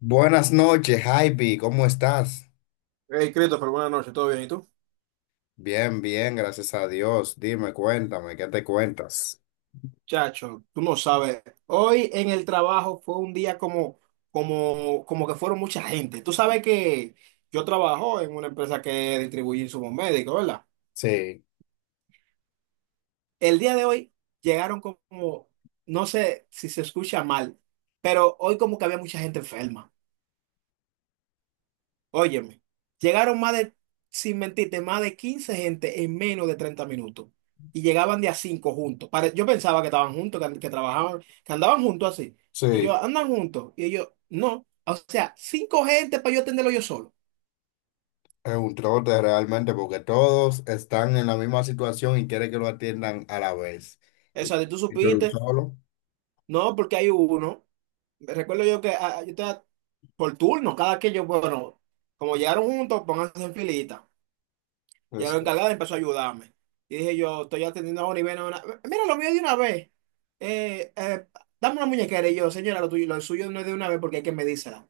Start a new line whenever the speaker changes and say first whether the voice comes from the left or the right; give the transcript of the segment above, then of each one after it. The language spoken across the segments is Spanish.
left: Buenas noches, Javi, ¿cómo estás?
right: Hey, Christopher, buenas noches, ¿todo bien? ¿Y tú?
left: Bien, bien, gracias a Dios. Dime, cuéntame, ¿qué te cuentas?
right: Chacho, tú no sabes, hoy en el trabajo fue un día como que fueron mucha gente. Tú sabes que yo trabajo en una empresa que distribuye insumos médicos, ¿verdad?
left: Sí.
right: El día de hoy llegaron como, no sé si se escucha mal, pero hoy como que había mucha gente enferma. Óyeme, llegaron más de, sin mentirte, más de 15 gente en menos de 30 minutos. Y llegaban de a 5 juntos. Yo pensaba que estaban juntos, que trabajaban, que andaban juntos así. Y yo,
left: Sí,
right: andan juntos. Y ellos, no. O sea, cinco gente para yo atenderlo yo solo.
left: es un trote realmente porque todos están en la misma situación y quieren que lo atiendan a la vez. Y,
right: Esa de tú
left: y tú eres un
right: supiste,
left: solo.
right: no, porque hay uno. Recuerdo yo que yo estaba por turno, cada que yo, bueno, como llegaron juntos, pónganse en filita. Ya
left: Eso.
right: la encargada empezó a ayudarme. Y dije yo, estoy atendiendo ahora y ven a una. Mira, lo mío de una vez. Eh, eh, dame una muñequera. Y yo, señora, lo tuyo, lo suyo no es de una vez porque hay que medírsela.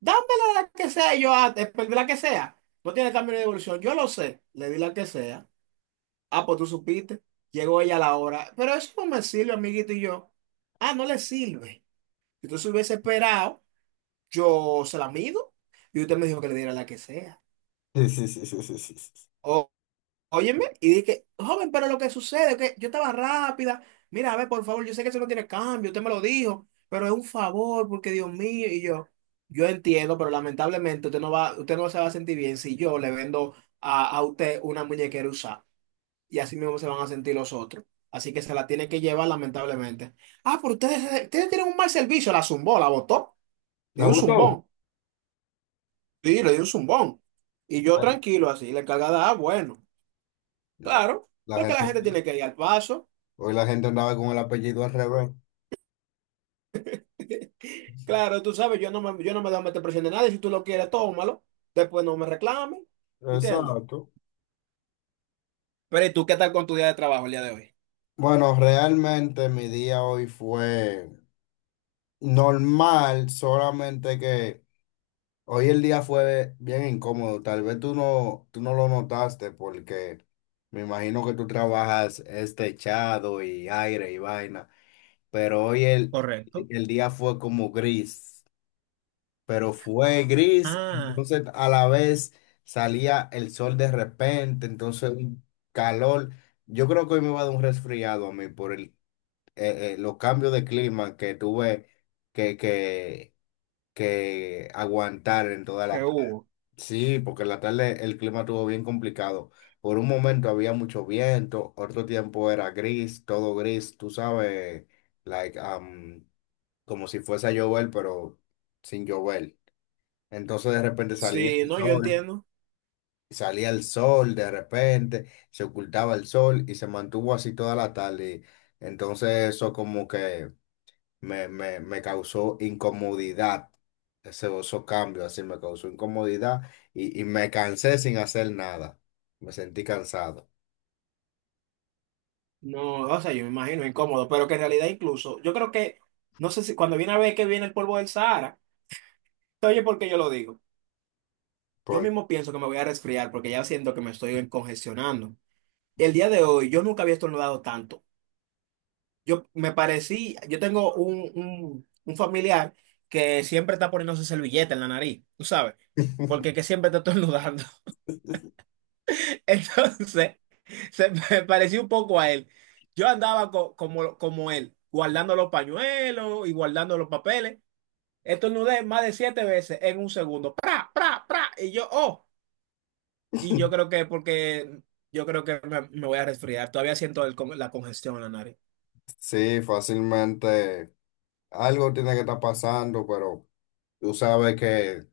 right: Dámela la que sea. Y yo, pues, la que sea. No tiene cambio de devolución. Yo lo sé. Le di la que sea. Ah, pues tú supiste. Llegó ella a la hora. Pero eso no me sirve, amiguito. Y yo, no le sirve. Si tú se hubiese esperado, yo se la mido. Y usted me dijo que le diera la que sea.
left: Sí, sí, sí, sí, sí, sí, sí.
right: Óyeme, y dije, joven, pero lo que sucede es que yo estaba rápida. Mira, a ver, por favor, yo sé que eso no tiene cambio, usted me lo dijo, pero es un favor, porque Dios mío, y yo entiendo, pero lamentablemente usted no va, usted no se va a sentir bien si yo le vendo a usted una muñequera usada, y así mismo se van a sentir los otros. Así que se la tiene que llevar, lamentablemente. Ah, pero ustedes tienen un mal servicio, la zumbó, la botó, le
left: ¿La
right: dio un
left: gustó?
right: zumbón, sí, le dio un zumbón. Y yo
left: Ay,
right: tranquilo, así, la encargada, bueno,
left: no,
right: claro,
left: la
right: porque la
left: gente,
right: gente tiene que ir al paso.
left: hoy la gente andaba con el apellido al revés.
right: Claro, tú sabes, yo no me dejo meter presión de nadie. Si tú lo quieres, tómalo. Después no me reclames. ¿Entiendes?
left: Exacto.
right: Pero ¿y tú qué tal con tu día de trabajo el día de hoy?
left: Bueno, realmente mi día hoy fue. Normal, solamente que hoy el día fue bien incómodo. Tal vez tú no lo notaste porque me imagino que tú trabajas este techado y aire y vaina, pero hoy
right: Correcto.
left: el día fue como gris, pero fue gris,
right: Ah,
left: entonces a la vez salía el sol de repente, entonces un calor. Yo creo que hoy me va a dar un resfriado a mí por el, los cambios de clima que tuve que, que que aguantar en toda
right: ¿qué
left: la tarde.
right: hubo?
left: Sí, porque en la tarde el clima estuvo bien complicado. Por un momento había mucho viento, otro tiempo era gris, todo gris, tú sabes, like, como si fuese a llover, pero sin llover. Entonces de repente
right: Sí, no, yo entiendo.
left: salía el sol, de repente se ocultaba el sol y se mantuvo así toda la tarde. Entonces eso como que me causó incomodidad. Ese, esos cambios así me causó incomodidad y me cansé sin hacer nada. Me sentí cansado.
right: No, o sea, yo me imagino incómodo, pero que en realidad incluso, yo creo que, no sé si cuando viene a ver que viene el polvo del Sahara, oye, ¿por qué yo lo digo? Yo
left: Por-
right: mismo pienso que me voy a resfriar porque ya siento que me estoy congestionando. El día de hoy yo nunca había estornudado tanto. Yo me parecí, yo tengo un familiar que siempre está poniéndose servilleta en la nariz, tú sabes, porque que siempre está estornudando. Entonces, se me pareció un poco a él. Yo andaba como él, guardando los pañuelos y guardando los papeles. Estornudé más de siete veces en un segundo. ¡Pra, pra, pra! Y yo, y yo creo que me voy a resfriar. Todavía siento la congestión en la nariz.
left: sí, fácilmente algo tiene que estar pasando, pero tú sabes que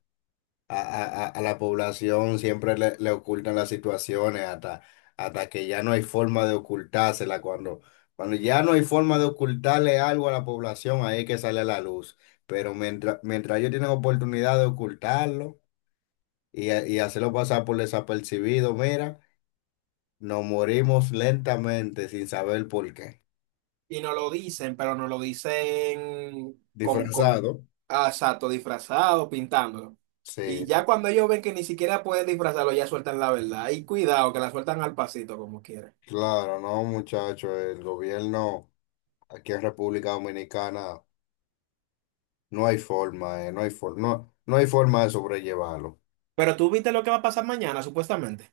left: a la población siempre le, le ocultan las situaciones hasta, hasta que ya no hay forma de ocultársela. Cuando, cuando ya no hay forma de ocultarle algo a la población, ahí es que sale a la luz. Pero mientras, mientras ellos tienen oportunidad de ocultarlo y, ha- y hacerlo pasar por desapercibido, mira, nos morimos lentamente sin saber por qué.
right: Y no lo dicen, pero no lo dicen con, con
left: Disfrazado.
right: ah, exacto, disfrazado, pintándolo.
left: Sí,
right: Y ya cuando ellos ven que ni siquiera pueden disfrazarlo, ya sueltan la verdad. Y cuidado, que la sueltan al pasito como quieran.
left: claro, no, muchachos, el gobierno aquí en República Dominicana. No hay forma, no hay forma, no, no hay forma de sobrellevarlo.
right: Pero tú viste lo que va a pasar mañana, supuestamente.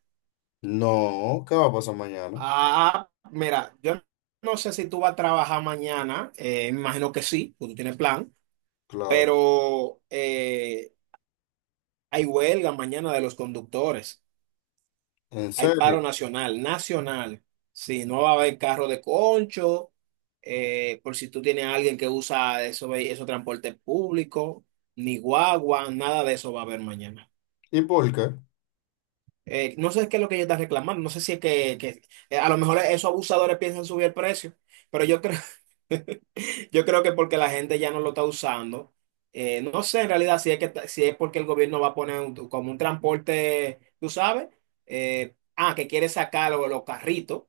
left: No, ¿qué va a pasar mañana?
right: Ah, mira, yo no sé si tú vas a trabajar mañana, me imagino que sí, porque tú tienes plan,
left: Claro,
right: pero hay huelga mañana de los conductores.
left: ¿en
right: Hay
left: serio?
right: paro nacional, nacional. Sí, no va a haber carro de concho, por si tú tienes a alguien que usa eso, esos transportes públicos, ni guagua, nada de eso va a haber mañana.
left: ¿Y por qué?
right: No sé qué es lo que ella está reclamando, no sé si a lo mejor esos abusadores piensan subir el precio, pero yo creo, yo creo que porque la gente ya no lo está usando, no sé en realidad si si es porque el gobierno va a poner como un transporte, tú sabes, eh, que quiere sacar los carritos.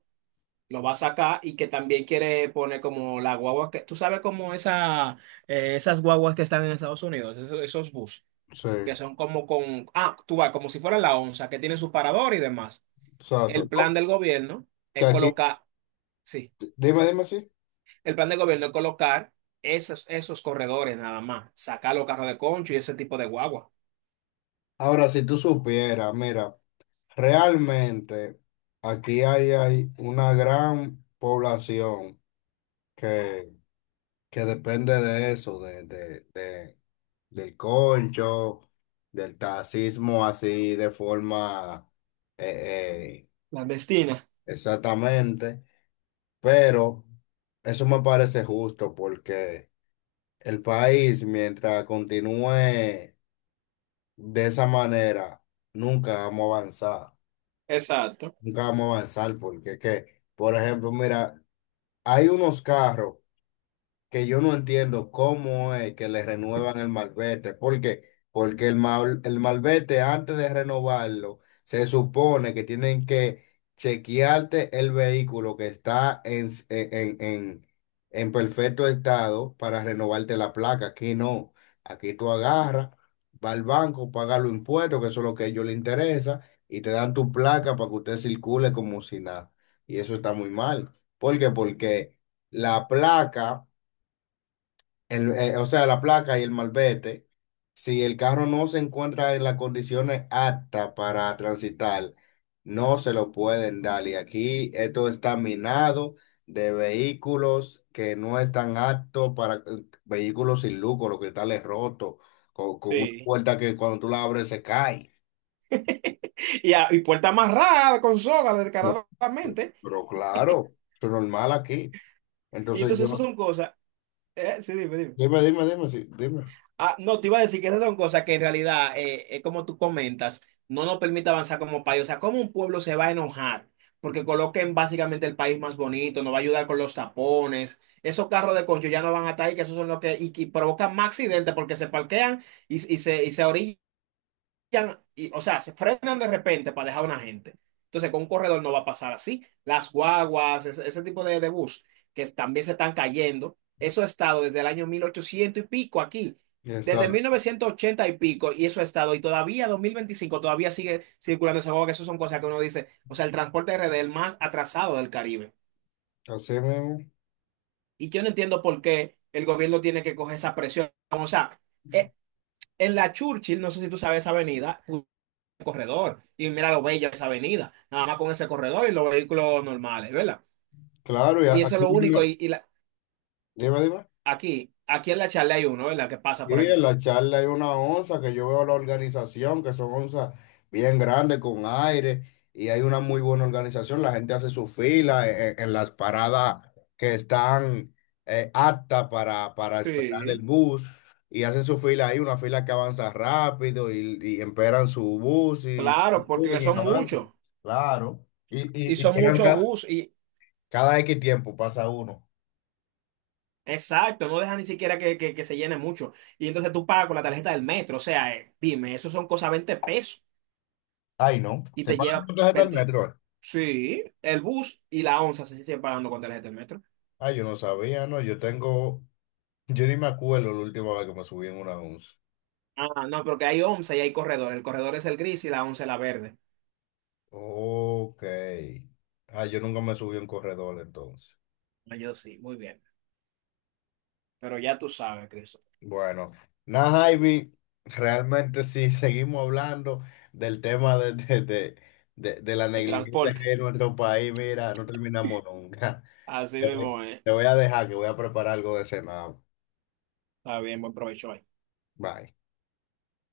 right: Lo va a sacar y que también quiere poner como la guagua que, tú sabes como esa, esas guaguas que están en Estados Unidos, esos bus,
left: Sí,
right: que son como tú vas, como si fuera la onza, que tiene su parador y demás.
left: exacto.
right: El plan
left: No,
right: del gobierno
left: que
right: es
left: aquí,
right: colocar, sí,
left: dime, dime así.
right: el plan del gobierno es colocar esos corredores nada más, sacar los carros de concho y ese tipo de guagua.
left: Ahora, si tú supieras, mira, realmente aquí hay, hay una gran población que, que depende de eso, de del concho, del taxismo así de forma... eh, eh,
right: Clandestina.
left: exactamente, pero eso me parece justo porque el país, mientras continúe de esa manera, nunca vamos a avanzar,
right: Exacto.
left: nunca vamos a avanzar porque es que, por ejemplo, mira, hay unos carros. Que yo no entiendo cómo es que le renuevan el malvete. ¿Por qué? Porque el, mal- el malvete, antes de renovarlo, se supone que tienen que chequearte el vehículo que está en en perfecto estado para renovarte la placa. Aquí no. Aquí tú agarras, vas al banco, pagas los impuestos, que eso es lo que a ellos les interesa, y te dan tu placa para que usted circule como si nada. Y eso está muy mal. ¿Por qué? Porque la placa o sea, la placa y el malvete, si el carro no se encuentra en las condiciones aptas para transitar, no se lo pueden dar. Y aquí esto está minado de vehículos que no están aptos para vehículos sin luco, los cristales rotos, con una
right: Sí.
left: puerta que cuando tú la abres se cae.
right: Y puerta amarrada con soga
left: No.
right: descaradamente.
left: Pero claro, es normal aquí.
right: Y
left: Entonces
right: entonces eso
left: yo,
right: son cosas. Sí, dime, dime.
left: dime, dime, dime, sí, dime.
right: Ah, no, te iba a decir que esas son cosas que en realidad, como tú comentas, no nos permite avanzar como país. O sea, ¿cómo un pueblo se va a enojar? Porque coloquen básicamente el país más bonito, nos va a ayudar con los tapones. Esos carros de concho ya no van a estar ahí, que esos son los que, y, que provocan más accidentes porque se parquean y se orillan y, o sea, se frenan de repente para dejar a una gente. Entonces, con un corredor no va a pasar así. Las guaguas, ese tipo de bus que también se están cayendo, eso ha estado desde el año 1800 y pico aquí,
left: Esa,
right: desde 1980 y pico, y eso ha estado, y todavía 2025 todavía sigue circulando esa guagua, que eso son cosas que uno dice, o sea, el transporte RD es el más atrasado del Caribe.
left: así mismo.
right: Y yo no entiendo por qué el gobierno tiene que coger esa presión. O sea, eh, en la Churchill, no sé si tú sabes esa avenida, corredor y mira lo bella esa avenida, nada más con ese corredor y los vehículos normales, ¿verdad?
left: Claro, y a-
right: Y eso es
left: aquí
right: lo único.
left: mismo.
right: Y, y la-
left: Dime, dime.
right: aquí, aquí en la charla hay uno, ¿verdad? Que pasa
left: Sí,
right: por
left: en
right: aquí.
left: la charla hay una onza que yo veo la organización, que son onzas bien grandes con aire y hay una muy buena organización. La gente hace su fila e- e- en, las paradas que están aptas para esperar el
right: Sí,
left: bus y hacen su fila ahí, una fila que avanza rápido y esperan su bus y
right: claro, porque
left: suben y
right: son
left: avanzan.
right: muchos
left: Claro.
right: y
left: Y
right: son
left: llegan
right: muchos
left: ca-
right: bus y
left: cada X tiempo, pasa uno.
right: exacto, no deja ni siquiera que se llene mucho. Y entonces tú pagas con la tarjeta del metro, o sea, dime, eso son cosas 20 pesos
left: Ay, no.
right: y
left: Se
right: te
left: pagan
right: lleva
left: con tarjeta del
right: 20.
left: metro.
right: Sí, el bus y la onza se siguen pagando con tarjeta del metro.
left: Ah, yo no sabía, no, yo tengo, yo ni me acuerdo la última vez que me subí en una once.
right: Ah, no, porque hay onza y hay corredor. El corredor es el gris y la onza es la verde.
left: Ok. Ah, yo nunca me subí en corredor entonces.
right: Ah, yo sí, muy bien. Pero ya tú sabes, Cristo.
left: Bueno, nada, Ivy, realmente sí, seguimos hablando del tema de de la
right: El
left: negligencia
right: transporte,
left: que hay en nuestro país, mira, no terminamos nunca.
right: así
left: Te voy,
right: mismo es.
left: te voy a dejar que voy a preparar algo de cenar.
right: Está bien, buen provecho ahí.
left: Bye.